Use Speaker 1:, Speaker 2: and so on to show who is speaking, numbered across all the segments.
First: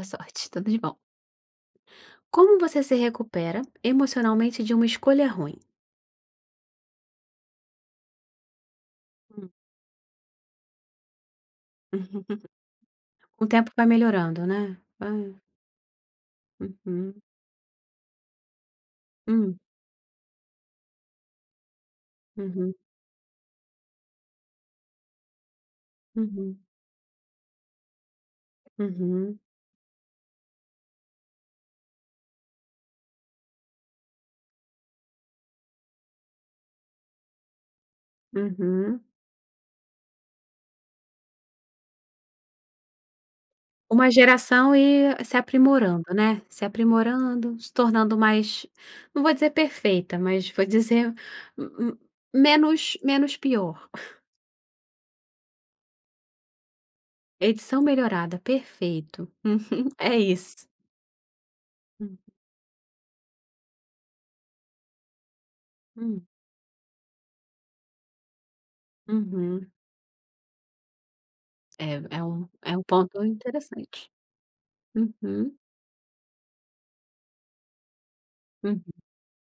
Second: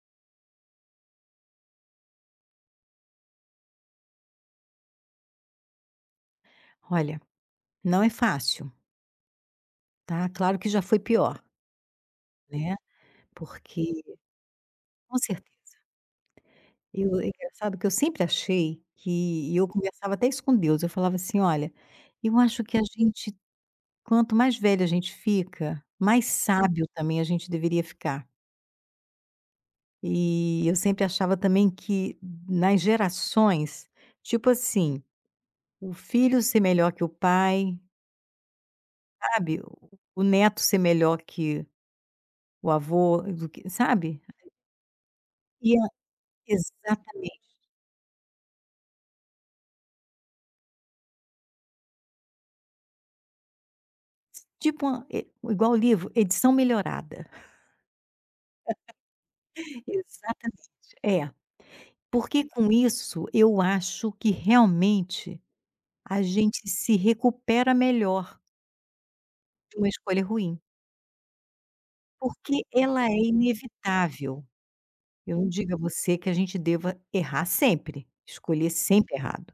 Speaker 1: Boa sorte, tudo de bom. Como você se recupera emocionalmente de uma escolha ruim?
Speaker 2: Olha, não é fácil,
Speaker 1: Hum.
Speaker 2: tá. Claro que já foi pior, né,
Speaker 1: Com o tempo vai
Speaker 2: porque
Speaker 1: melhorando, né. Vai
Speaker 2: com certeza. Eu
Speaker 1: uhum,
Speaker 2: é engraçado que eu sempre achei que
Speaker 1: hum,
Speaker 2: eu conversava até isso com Deus, eu falava assim: "Olha, eu acho
Speaker 1: uhum,
Speaker 2: que a gente quanto mais velha a gente fica, mais
Speaker 1: uhum,
Speaker 2: sábio também a gente deveria ficar".
Speaker 1: uhum,
Speaker 2: E eu sempre achava também que nas gerações, tipo assim, o filho ser melhor que o pai,
Speaker 1: uhum.
Speaker 2: sabe, o neto ser melhor que o avô do que
Speaker 1: Uma
Speaker 2: sabe?
Speaker 1: geração e se aprimorando, né, se
Speaker 2: Exatamente.
Speaker 1: aprimorando, se tornando mais, não vou dizer perfeita, mas vou dizer m m menos pior.
Speaker 2: Tipo uma e igual o livro, edição melhorada.
Speaker 1: Edição melhorada, perfeito. Uhum, é isso.
Speaker 2: Exatamente. É,
Speaker 1: Hum,
Speaker 2: porque com isso eu acho que realmente a
Speaker 1: hum,
Speaker 2: gente se recupera melhor
Speaker 1: uhum.
Speaker 2: de uma escolha ruim,
Speaker 1: É é um
Speaker 2: porque
Speaker 1: é um
Speaker 2: ela é
Speaker 1: ponto interessante.
Speaker 2: inevitável. Eu não
Speaker 1: Uhum,
Speaker 2: digo a você que a gente deva errar sempre, escolher
Speaker 1: uhum.
Speaker 2: sempre errado,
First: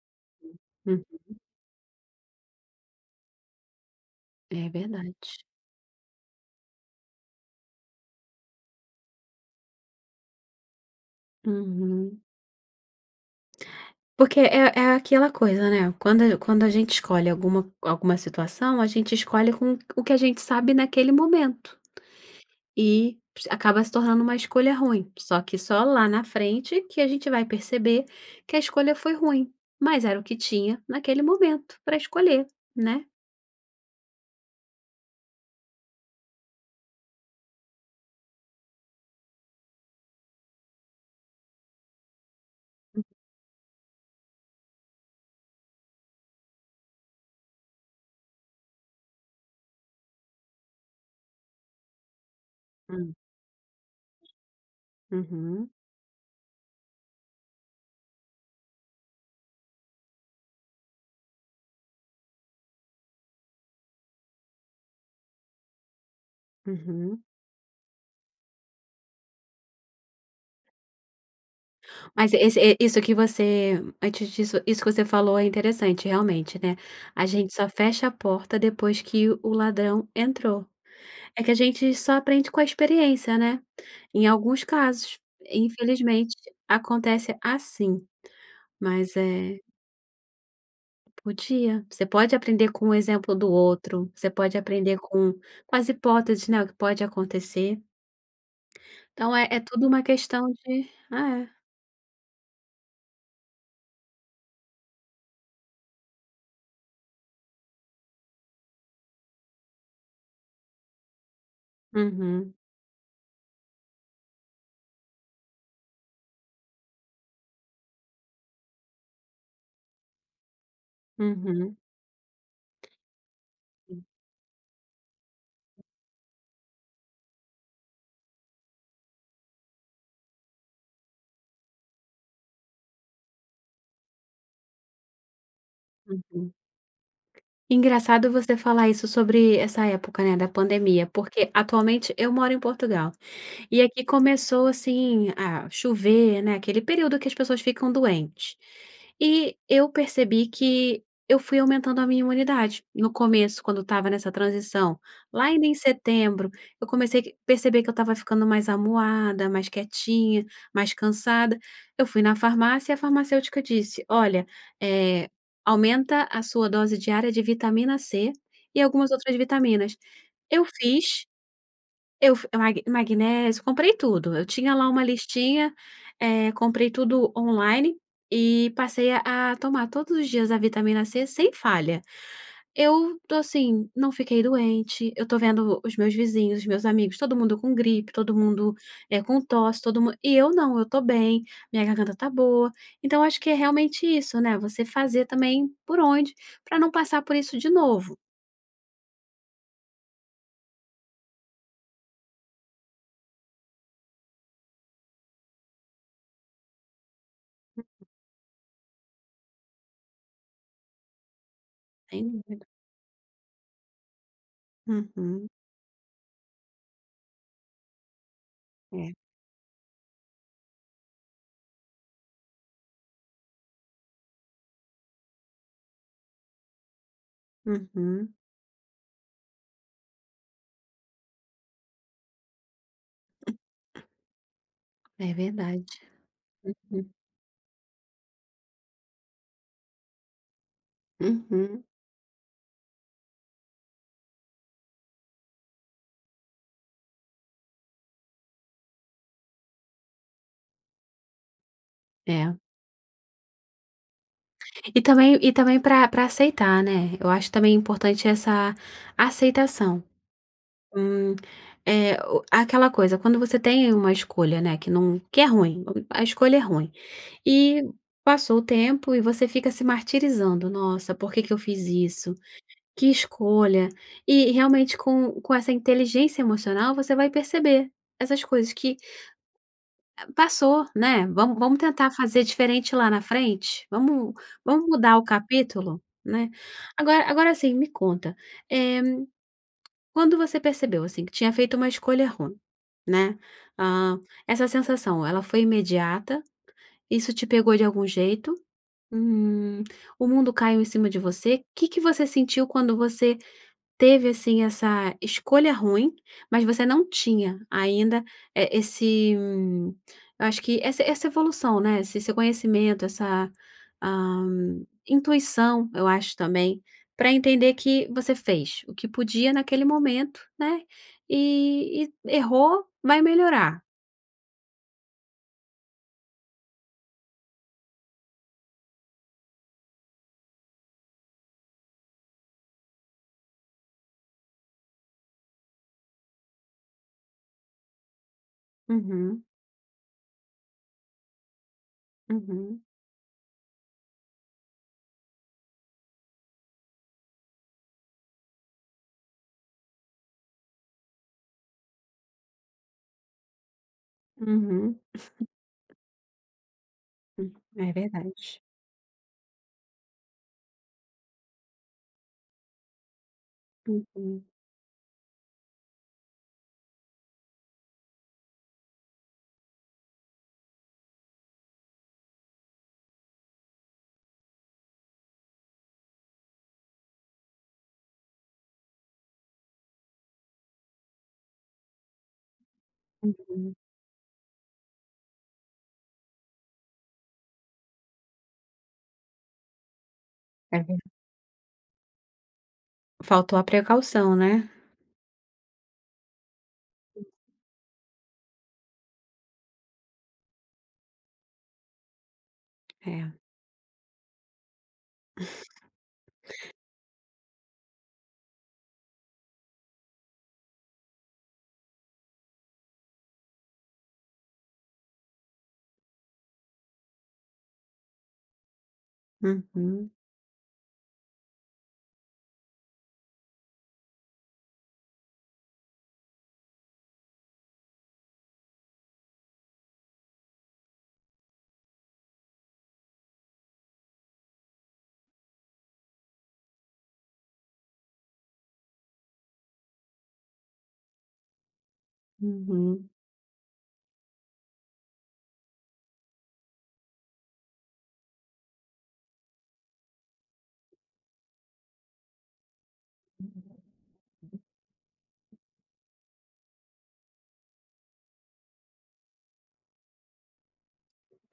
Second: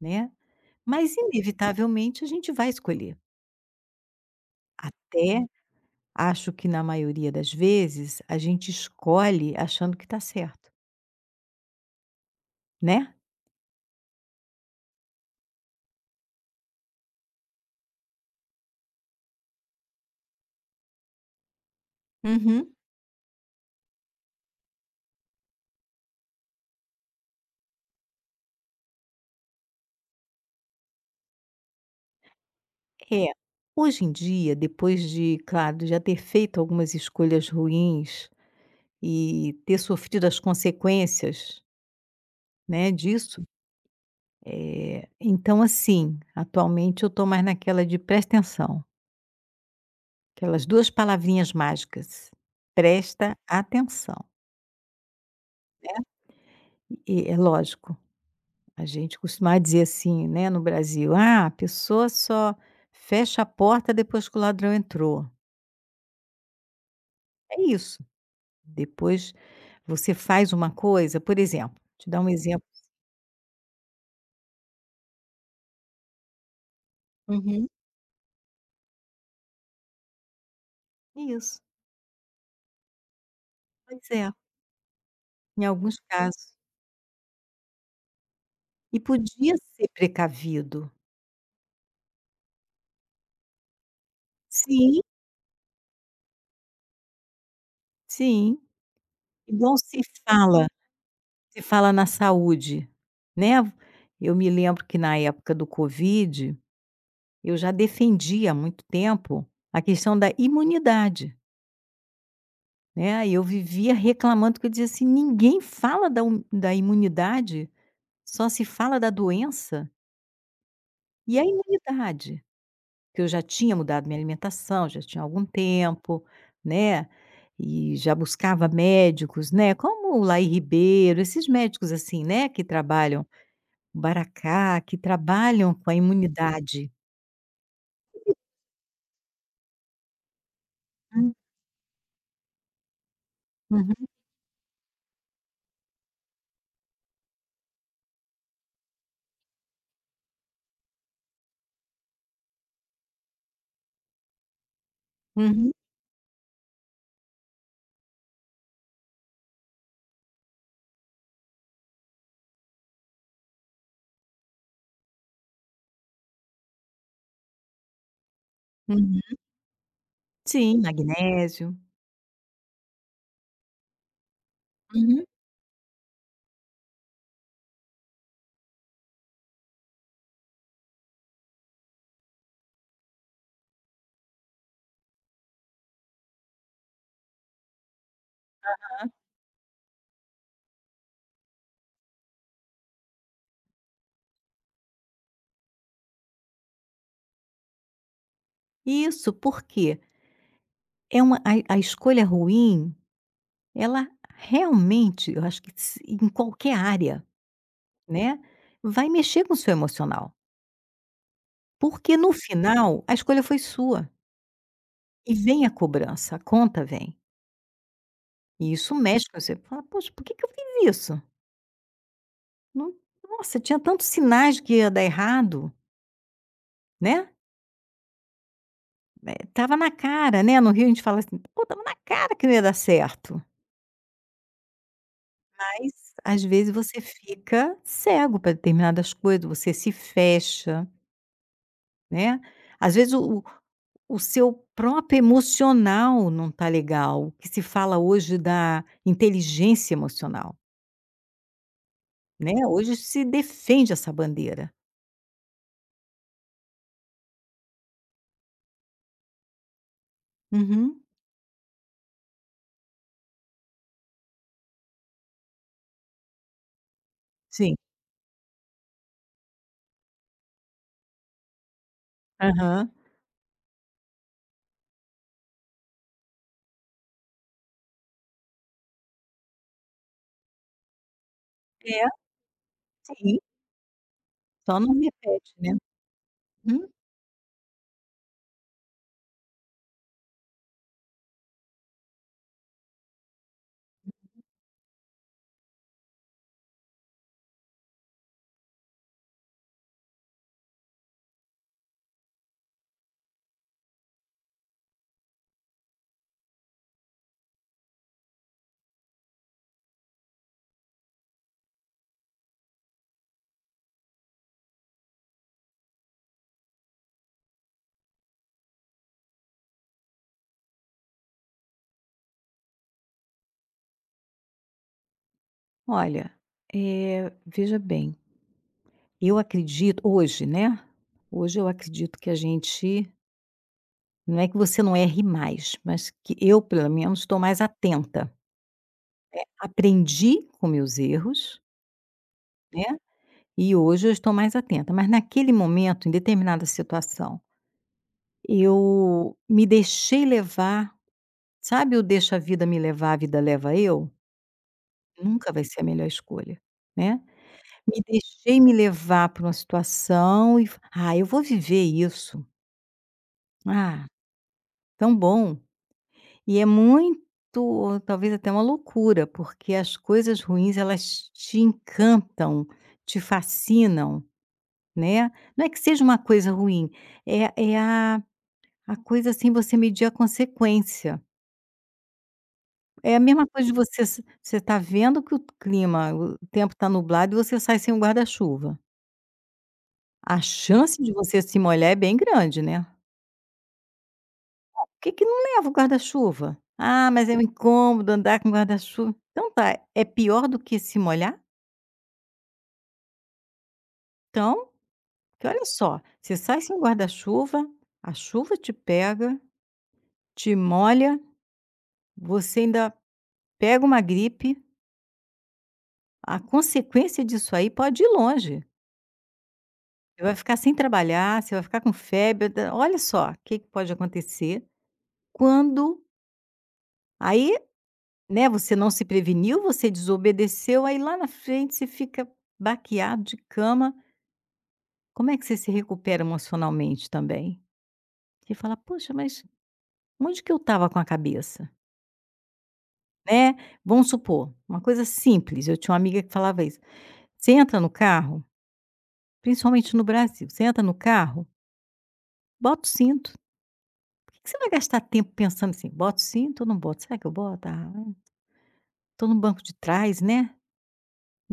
Speaker 2: né, mas
Speaker 1: Uhum.
Speaker 2: inevitavelmente a gente vai escolher.
Speaker 1: É verdade.
Speaker 2: Até acho que na maioria das vezes a gente escolhe achando que está certo,
Speaker 1: Uhum.
Speaker 2: né?
Speaker 1: Porque é aquela coisa, né, quando a gente escolhe alguma situação, a gente escolhe com o que a gente sabe naquele momento
Speaker 2: Uhum.
Speaker 1: e acaba se tornando uma escolha ruim. Só que só lá na frente que a gente vai perceber que a escolha foi ruim, mas era o que tinha naquele momento para escolher, né?
Speaker 2: É. Hoje em dia, depois de, claro, já ter feito algumas escolhas ruins e ter sofrido as consequências, né, disso, então, assim, atualmente eu estou mais naquela de "presta atenção", aquelas 2 palavrinhas mágicas,
Speaker 1: Hum.
Speaker 2: "presta atenção",
Speaker 1: Uhum,
Speaker 2: né. E é lógico, a gente costuma dizer assim, né, no Brasil: "Ah, a pessoa só fecha a porta depois que o ladrão entrou".
Speaker 1: uhum.
Speaker 2: É isso. Depois você faz uma coisa, por exemplo, te dar um
Speaker 1: Mas
Speaker 2: exemplo.
Speaker 1: esse isso que você antes disso isso que você falou é interessante realmente, né, a gente só
Speaker 2: Uhum.
Speaker 1: fecha a porta depois que o ladrão entrou. É que a
Speaker 2: Isso,
Speaker 1: gente só aprende com a experiência, né,
Speaker 2: pois
Speaker 1: em
Speaker 2: é,
Speaker 1: alguns casos,
Speaker 2: em alguns
Speaker 1: infelizmente
Speaker 2: casos.
Speaker 1: acontece assim,
Speaker 2: E
Speaker 1: mas,
Speaker 2: podia
Speaker 1: é
Speaker 2: ser precavido.
Speaker 1: podia você pode aprender com o exemplo do outro, você pode aprender
Speaker 2: Sim,
Speaker 1: com as hipóteses, né, o que pode acontecer,
Speaker 2: sim,
Speaker 1: então é
Speaker 2: igual
Speaker 1: tudo uma questão
Speaker 2: fala,
Speaker 1: de
Speaker 2: se fala na saúde, né. Eu me lembro que na época do Covid, eu já defendia há muito tempo a questão da imunidade,
Speaker 1: uhum,
Speaker 2: né, e eu vivia reclamando que eu dizia assim: "Ninguém fala da imunidade, só se fala da doença". E a
Speaker 1: uhum,
Speaker 2: imunidade, que eu já tinha mudado minha alimentação, já tinha algum tempo, né, e já buscava médicos, né, como o Laí Ribeiro, esses médicos assim, né, que trabalham o Baracá, que trabalham com a
Speaker 1: uhum.
Speaker 2: imunidade.
Speaker 1: Engraçado você falar isso sobre essa época, né, da pandemia,
Speaker 2: Hum,
Speaker 1: porque atualmente eu moro em Portugal. E aqui
Speaker 2: uhum,
Speaker 1: começou, assim, a chover, né, aquele período que as pessoas ficam doentes. E eu percebi que eu fui aumentando a minha imunidade. No começo, quando estava nessa transição, lá ainda
Speaker 2: uhum,
Speaker 1: em setembro, eu comecei a perceber que eu estava ficando mais amuada, mais quietinha, mais cansada. Eu fui na farmácia e a farmacêutica disse: "Olha, eh, aumenta a sua dose diária de vitamina C e algumas outras
Speaker 2: uhum.
Speaker 1: vitaminas". Eu
Speaker 2: Sim,
Speaker 1: fiz
Speaker 2: magnésio.
Speaker 1: eu f mag Magnésio, comprei tudo. Eu tinha lá uma
Speaker 2: Uhum.
Speaker 1: listinha, comprei tudo online e passei a tomar todos os dias a vitamina C sem falha. Eu tô assim, não fiquei doente, eu tô vendo os meus vizinhos, os meus amigos, todo mundo com gripe, todo mundo, com tosse, todo mun e eu não, eu tô bem, minha garganta tá boa. Então acho que é realmente isso, né, você fazer também por onde, pra não passar por isso de novo.
Speaker 2: Isso, porque é uma a escolha ruim, ela realmente, eu acho que se em qualquer área, né, vai mexer com o seu emocional. Porque
Speaker 1: Sem
Speaker 2: no
Speaker 1: dúvida.
Speaker 2: final a escolha foi sua e
Speaker 1: Uhum.
Speaker 2: vem a cobrança, a conta vem. E isso
Speaker 1: É.
Speaker 2: mexe com você, fala: "Poxa, por que que eu fiz isso? Não, nossa, tinha tantos sinais de que ia dar errado, né,
Speaker 1: Uhum.
Speaker 2: estava na cara", né, no Rio a gente fala assim: "Pô, estava na cara que não ia dar certo".
Speaker 1: É
Speaker 2: Mas
Speaker 1: verdade.
Speaker 2: às vezes você fica cego para determinadas coisas, você se fecha,
Speaker 1: Uhum,
Speaker 2: né. Às vezes o seu próprio emocional não está legal, o que se fala hoje da inteligência emocional.
Speaker 1: é.
Speaker 2: Né, hoje se defende essa bandeira.
Speaker 1: E também para aceitar, né, eu acho também importante essa aceitação.
Speaker 2: Uhum.
Speaker 1: Hum, eh, o aquela coisa, quando você tem uma escolha, né, que não que é ruim, a escolha é ruim,
Speaker 2: Sim.
Speaker 1: e passou o tempo e você fica se martirizando: "Nossa, por que que eu fiz isso?
Speaker 2: Aham.
Speaker 1: Que escolha?". E realmente com essa inteligência emocional, você vai perceber essas coisas que passou, né, vamos
Speaker 2: É,
Speaker 1: tentar fazer diferente lá na
Speaker 2: sim,
Speaker 1: frente, vamos
Speaker 2: só
Speaker 1: vamos
Speaker 2: não
Speaker 1: mudar o
Speaker 2: repete, né.
Speaker 1: capítulo, né.
Speaker 2: Hum.
Speaker 1: Agora assim, me conta, eh, quando você percebeu, assim, que tinha feito uma escolha ruim, né, hã, essa sensação, ela foi imediata? Isso te pegou de algum jeito? Hum, o mundo caiu em cima de você? O que que você sentiu quando você teve, assim, essa escolha ruim, mas você não tinha ainda, eh, esse eu acho que essa evolução, né, esse conhecimento, essa, intuição, eu acho também, para entender que você fez o que podia naquele momento, né, e errou, vai melhorar.
Speaker 2: Olha, veja bem, eu acredito hoje, né, hoje eu acredito que a gente não é que você não erre mais, mas que eu pelo menos estou mais atenta.
Speaker 1: Uhum,
Speaker 2: Aprendi com meus erros,
Speaker 1: uhum,
Speaker 2: né, e hoje eu estou mais atenta, mas naquele momento, em determinada situação, eu me deixei levar. Sabe o "deixa a vida me levar, a vida leva eu"?
Speaker 1: uhum,
Speaker 2: Nunca vai ser a melhor escolha, né.
Speaker 1: é verdade.
Speaker 2: Me levar para uma situação e fa "Ah, eu vou viver isso. Ah,
Speaker 1: Uhum,
Speaker 2: tão bom". E é muito, talvez até uma loucura, porque as coisas ruins elas te encantam, te fascinam, né. Não é que seja uma coisa ruim, é a coisa, assim, você medir a consequência. É a mesma coisa
Speaker 1: uhum,
Speaker 2: de você tá vendo que o tempo tá nublado e você sai sem o guarda-chuva. A
Speaker 1: é ver
Speaker 2: chance de você se molhar é bem grande, né.
Speaker 1: faltou a precaução, né.
Speaker 2: Por que que não leva o guarda-chuva? "Ah, mas é um incômodo andar com guarda-chuva". Então tá, é pior do que se molhar?
Speaker 1: É.
Speaker 2: Então, porque olha só, você sai sem guarda-chuva, a chuva te pega, te molha, você ainda pega uma gripe, a consequência disso aí pode ir longe.
Speaker 1: Uhum,
Speaker 2: Você vai ficar sem trabalhar, você vai ficar com febre, da olha só o que que pode acontecer quando aí, né, você não se preveniu, você desobedeceu, aí lá na frente você fica baqueado de cama. Como é que você se recupera emocionalmente também? Você fala: "Poxa, mas onde que eu estava com a cabeça?",
Speaker 1: uhum.
Speaker 2: né. Vamos supor, uma coisa simples, eu tinha uma amiga que falava isso: "Você entra no carro", principalmente no Brasil, "você entra no carro, bota o cinto". Que você vai gastar tempo pensando assim: "Boto cinto ou não boto? Será que eu boto? Ah, tô no banco de trás, né,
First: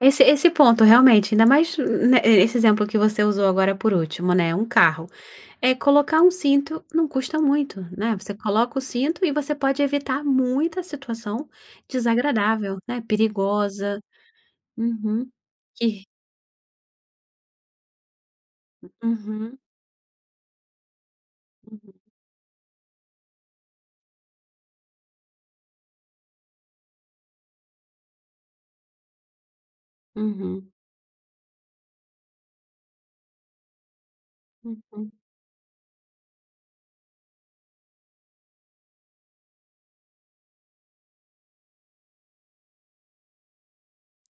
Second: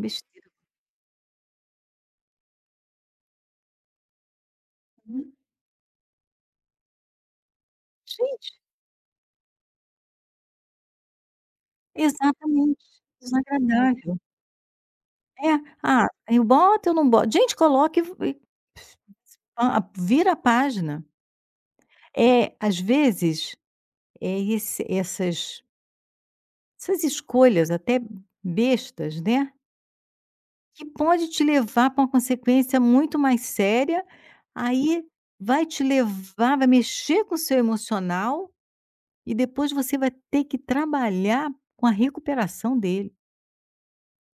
Speaker 1: Esse esse ponto realmente, ainda mais, né, esse exemplo que você usou agora por último, né, um carro.
Speaker 2: Uhum.
Speaker 1: É colocar um cinto não custa muito, né, você
Speaker 2: Gente,
Speaker 1: coloca o cinto e você pode evitar muita situação desagradável,
Speaker 2: exatamente,
Speaker 1: né, perigosa.
Speaker 2: desagradável.
Speaker 1: Uhum.
Speaker 2: É,
Speaker 1: Que
Speaker 2: "Ah, eu boto, eu não boto?". Gente, coloca e
Speaker 1: uhum,
Speaker 2: vira a página.
Speaker 1: uhum,
Speaker 2: É às vezes, é esse essas escolhas até bestas, né,
Speaker 1: uhum,
Speaker 2: que pode te levar para uma consequência muito mais séria, aí
Speaker 1: uhum.
Speaker 2: vai te levar vai mexer com o seu emocional. E depois você vai ter que trabalhar com a recuperação dele.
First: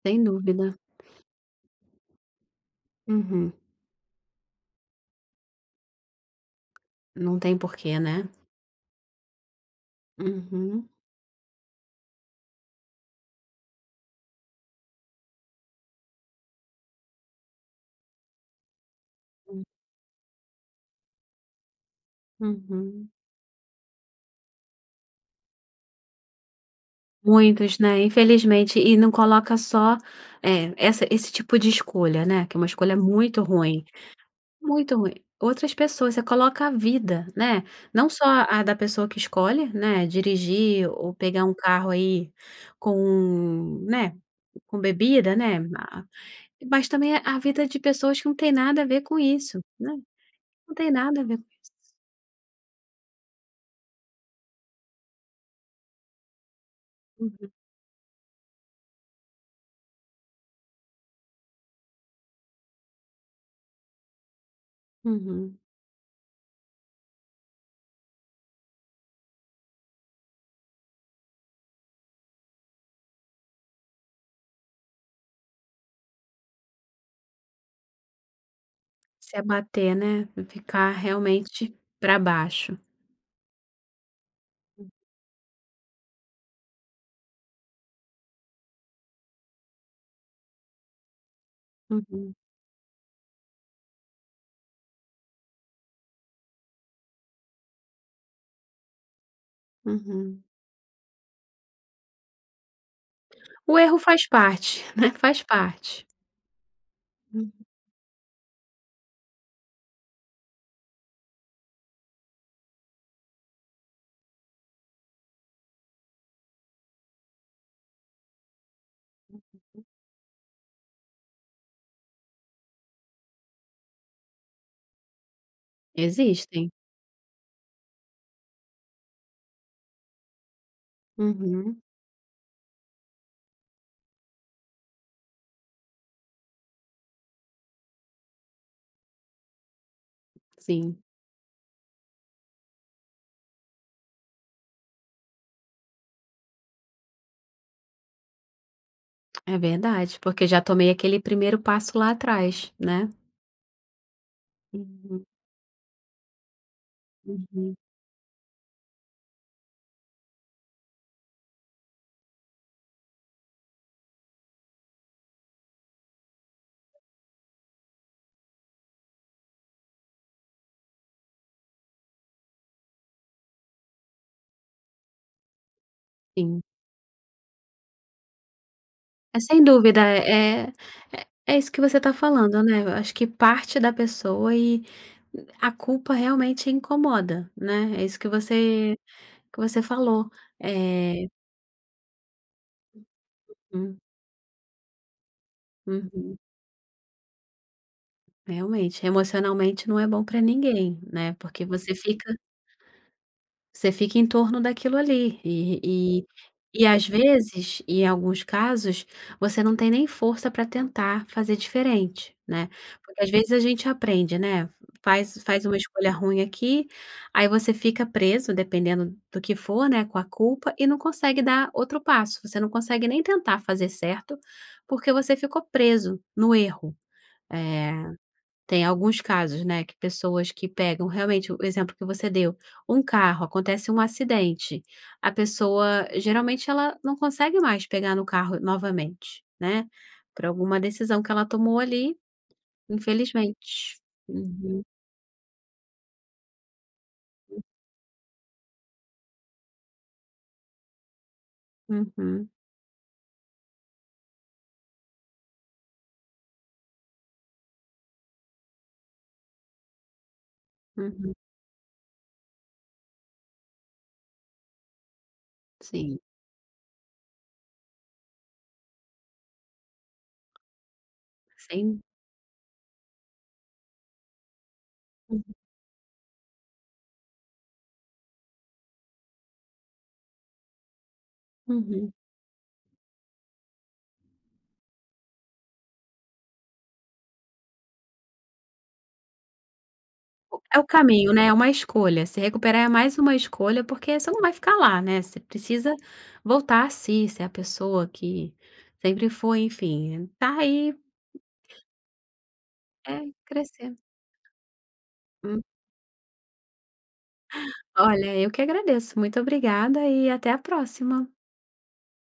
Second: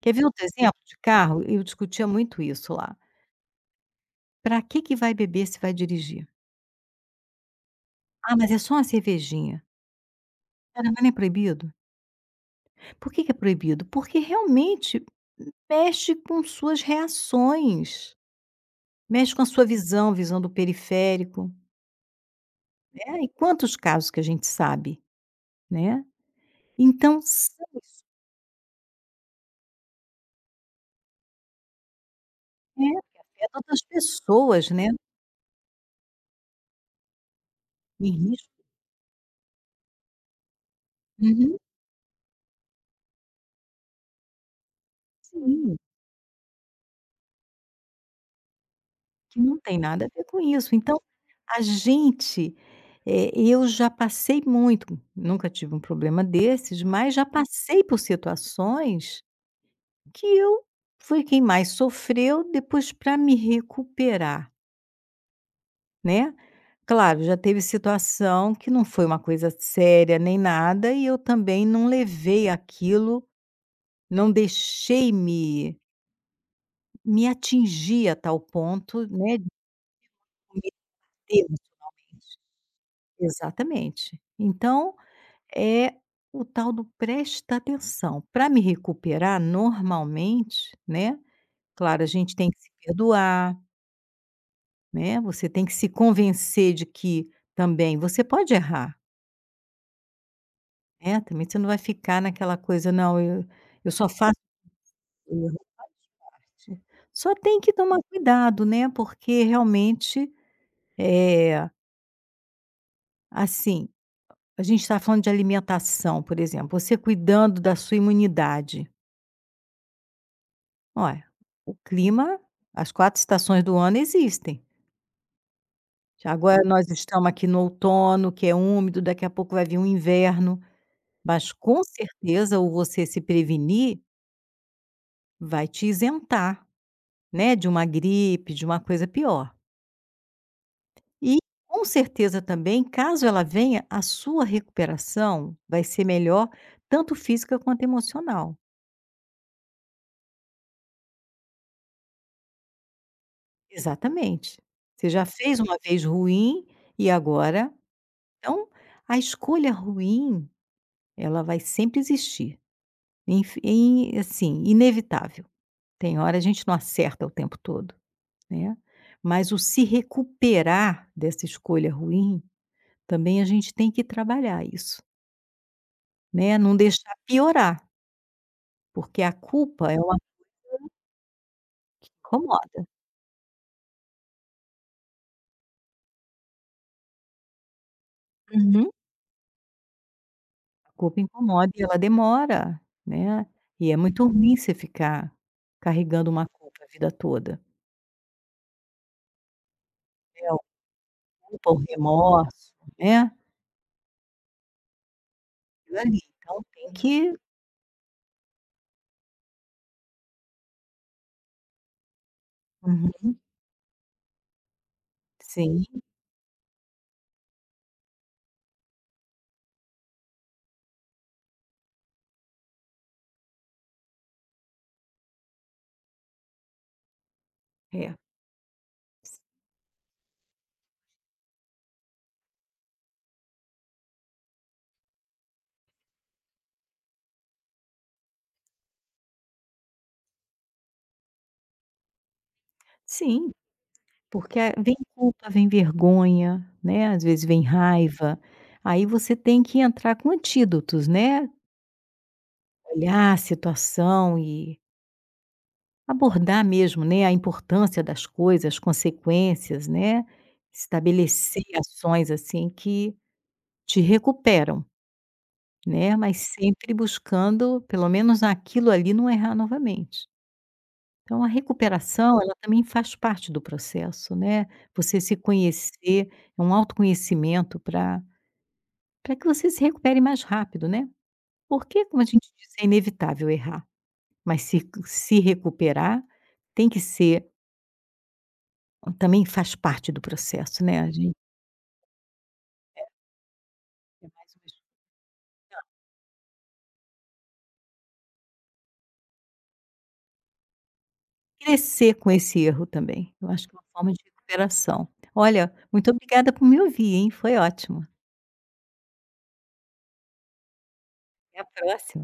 Speaker 2: Quer
Speaker 1: Sem
Speaker 2: ver outro
Speaker 1: dúvida.
Speaker 2: exemplo de carro? Eu discutia muito isso lá.
Speaker 1: Uhum.
Speaker 2: Para que que vai beber se vai dirigir?
Speaker 1: Não tem porquê, né.
Speaker 2: "Ah, mas é só uma cervejinha".
Speaker 1: Uhum,
Speaker 2: "Cara, mas não é proibido?". "Por que que é proibido?". Porque realmente mexe com suas reações, mexe com a sua visão, visão do periférico,
Speaker 1: uhum.
Speaker 2: né, e quantos casos que a gente sabe, né. Então são
Speaker 1: Muitos, né,
Speaker 2: isso
Speaker 1: infelizmente, e não coloca só, é essa esse tipo de escolha, né, que é uma
Speaker 2: é,
Speaker 1: escolha
Speaker 2: que
Speaker 1: muito
Speaker 2: afeta outras
Speaker 1: ruim.
Speaker 2: pessoas, né,
Speaker 1: Muito ruim. Outras pessoas, você coloca a vida, né, não
Speaker 2: em
Speaker 1: só a
Speaker 2: risco.
Speaker 1: da pessoa que escolhe, né, dirigir ou pegar um
Speaker 2: Uhum,
Speaker 1: carro aí com, né, com bebida, né,
Speaker 2: sim.
Speaker 1: ma mas também a vida de pessoas que não tem nada a ver com
Speaker 2: Que não
Speaker 1: isso,
Speaker 2: tem
Speaker 1: né,
Speaker 2: nada a ver com
Speaker 1: não
Speaker 2: isso.
Speaker 1: tem
Speaker 2: Então,
Speaker 1: nada a ver com
Speaker 2: a
Speaker 1: isso.
Speaker 2: gente, eu já passei muito, nunca tive um problema desses, mas já
Speaker 1: Uhum,
Speaker 2: passei por situações que eu fui quem mais sofreu depois para me recuperar,
Speaker 1: uhum.
Speaker 2: né. Claro, já teve situação que não foi uma coisa séria nem nada e eu também não levei aquilo, não deixei me atingir a tal ponto,
Speaker 1: Se
Speaker 2: né, de
Speaker 1: abater, né, ficar
Speaker 2: ter.
Speaker 1: realmente para baixo.
Speaker 2: Exatamente. Então é o tal do presta atenção. Para me recuperar normalmente, né, claro, a
Speaker 1: Uhum,
Speaker 2: gente tem que se perdoar, né, você tem que se convencer de que também você pode errar,
Speaker 1: uhum.
Speaker 2: né, também você não vai ficar naquela coisa: "Não,
Speaker 1: O
Speaker 2: eu
Speaker 1: erro
Speaker 2: só
Speaker 1: faz
Speaker 2: faço
Speaker 1: parte, né, faz
Speaker 2: erro".
Speaker 1: parte.
Speaker 2: Só
Speaker 1: Hum,
Speaker 2: tem que tomar cuidado, né, porque realmente, é assim, a gente está falando de alimentação, por exemplo, você cuidando da sua imunidade. Olha, o clima as 4 estações do ano existem. Já agora
Speaker 1: existem.
Speaker 2: nós estamos aqui no outono, que é úmido, daqui a pouco vai vir um inverno, mas
Speaker 1: Uhum,
Speaker 2: com certeza o você se prevenir vai te isentar, né, de uma gripe, de uma coisa pior.
Speaker 1: sim.
Speaker 2: E com certeza também, caso ela venha, a sua recuperação vai ser melhor, tanto física quanto emocional.
Speaker 1: É verdade, porque já tomei aquele primeiro passo lá atrás, né.
Speaker 2: Exatamente. Você
Speaker 1: Uhum,
Speaker 2: já fez uma vez ruim e agora
Speaker 1: uhum,
Speaker 2: então, a escolha ruim ela vai sempre existir, inf in assim, inevitável. Tem hora a gente não acerta o tempo todo, né, mas o se recuperar dessa escolha ruim, também a gente tem que trabalhar isso, né,
Speaker 1: sim.
Speaker 2: não deixar piorar, porque a
Speaker 1: É sem
Speaker 2: culpa é
Speaker 1: dúvida,
Speaker 2: uma
Speaker 1: é é é isso que você
Speaker 2: que
Speaker 1: está falando, né,
Speaker 2: incomoda.
Speaker 1: eu acho que parte da pessoa e a culpa realmente incomoda, né, é isso
Speaker 2: Uhum.
Speaker 1: que você falou.
Speaker 2: A culpa
Speaker 1: é
Speaker 2: incomoda e ela demora, né, e é
Speaker 1: hum,
Speaker 2: muito ruim você ficar carregando
Speaker 1: uhum,
Speaker 2: uma culpa a vida toda,
Speaker 1: realmente, emocionalmente não é bom para
Speaker 2: né, a
Speaker 1: ninguém, né, porque
Speaker 2: culpa, o
Speaker 1: você fica
Speaker 2: remorso, né,
Speaker 1: você fica em torno daquilo ali,
Speaker 2: aquilo ali,
Speaker 1: e
Speaker 2: então
Speaker 1: e
Speaker 2: tem
Speaker 1: às
Speaker 2: que
Speaker 1: vezes, em alguns casos, você não tem nem força para tentar fazer diferente, né. Porque às
Speaker 2: uhum.
Speaker 1: vezes a gente aprende, né, faz uma
Speaker 2: Sim,
Speaker 1: escolha ruim aqui, aí você fica preso, dependendo do que for, né, com a culpa e não consegue dar outro passo, você não consegue nem tentar fazer certo, porque você ficou preso no erro.
Speaker 2: é.
Speaker 1: Eh tem alguns casos, né, que pessoas que pegam realmente o exemplo que você deu, um carro, acontece um acidente, a pessoa geralmente ela não consegue mais pegar no carro novamente, né, por alguma decisão que ela tomou ali,
Speaker 2: Sim,
Speaker 1: infelizmente.
Speaker 2: porque
Speaker 1: Uhum,
Speaker 2: vem culpa, vem vergonha, né, às vezes vem raiva, aí você tem que entrar com antídotos, né,
Speaker 1: uhum,
Speaker 2: olhar a situação e abordar mesmo, né, a importância das coisas, as consequências, né,
Speaker 1: uhum.
Speaker 2: estabelecer ações, assim, que te recuperam, né,
Speaker 1: Sim,
Speaker 2: mas sempre buscando pelo menos aquilo ali não errar novamente. Então a
Speaker 1: sem
Speaker 2: recuperação, ela também faz parte do processo, né. Você se conhecer, é um autoconhecimento para que você se recupere mais rápido, né. Porque,
Speaker 1: uhum.
Speaker 2: como a gente diz, é inevitável errar, mas se recuperar tem que ser, também faz parte do
Speaker 1: É
Speaker 2: processo,
Speaker 1: o
Speaker 2: né. A
Speaker 1: caminho,
Speaker 2: gente
Speaker 1: né, é uma escolha. Se recuperar é mais uma escolha, porque
Speaker 2: é
Speaker 1: você não vai
Speaker 2: mais
Speaker 1: ficar
Speaker 2: uma,
Speaker 1: lá, né, você precisa voltar a si, ser a pessoa que sempre foi, enfim, tá aí,
Speaker 2: crescer com esse erro
Speaker 1: é,
Speaker 2: também. Eu acho que é uma
Speaker 1: crescer.
Speaker 2: forma de recuperação.
Speaker 1: Hum,
Speaker 2: Olha, muito obrigada por me ouvir, hein, foi ótimo.
Speaker 1: olha, eu que agradeço. Muito obrigada e até a próxima.
Speaker 2: Até a próxima.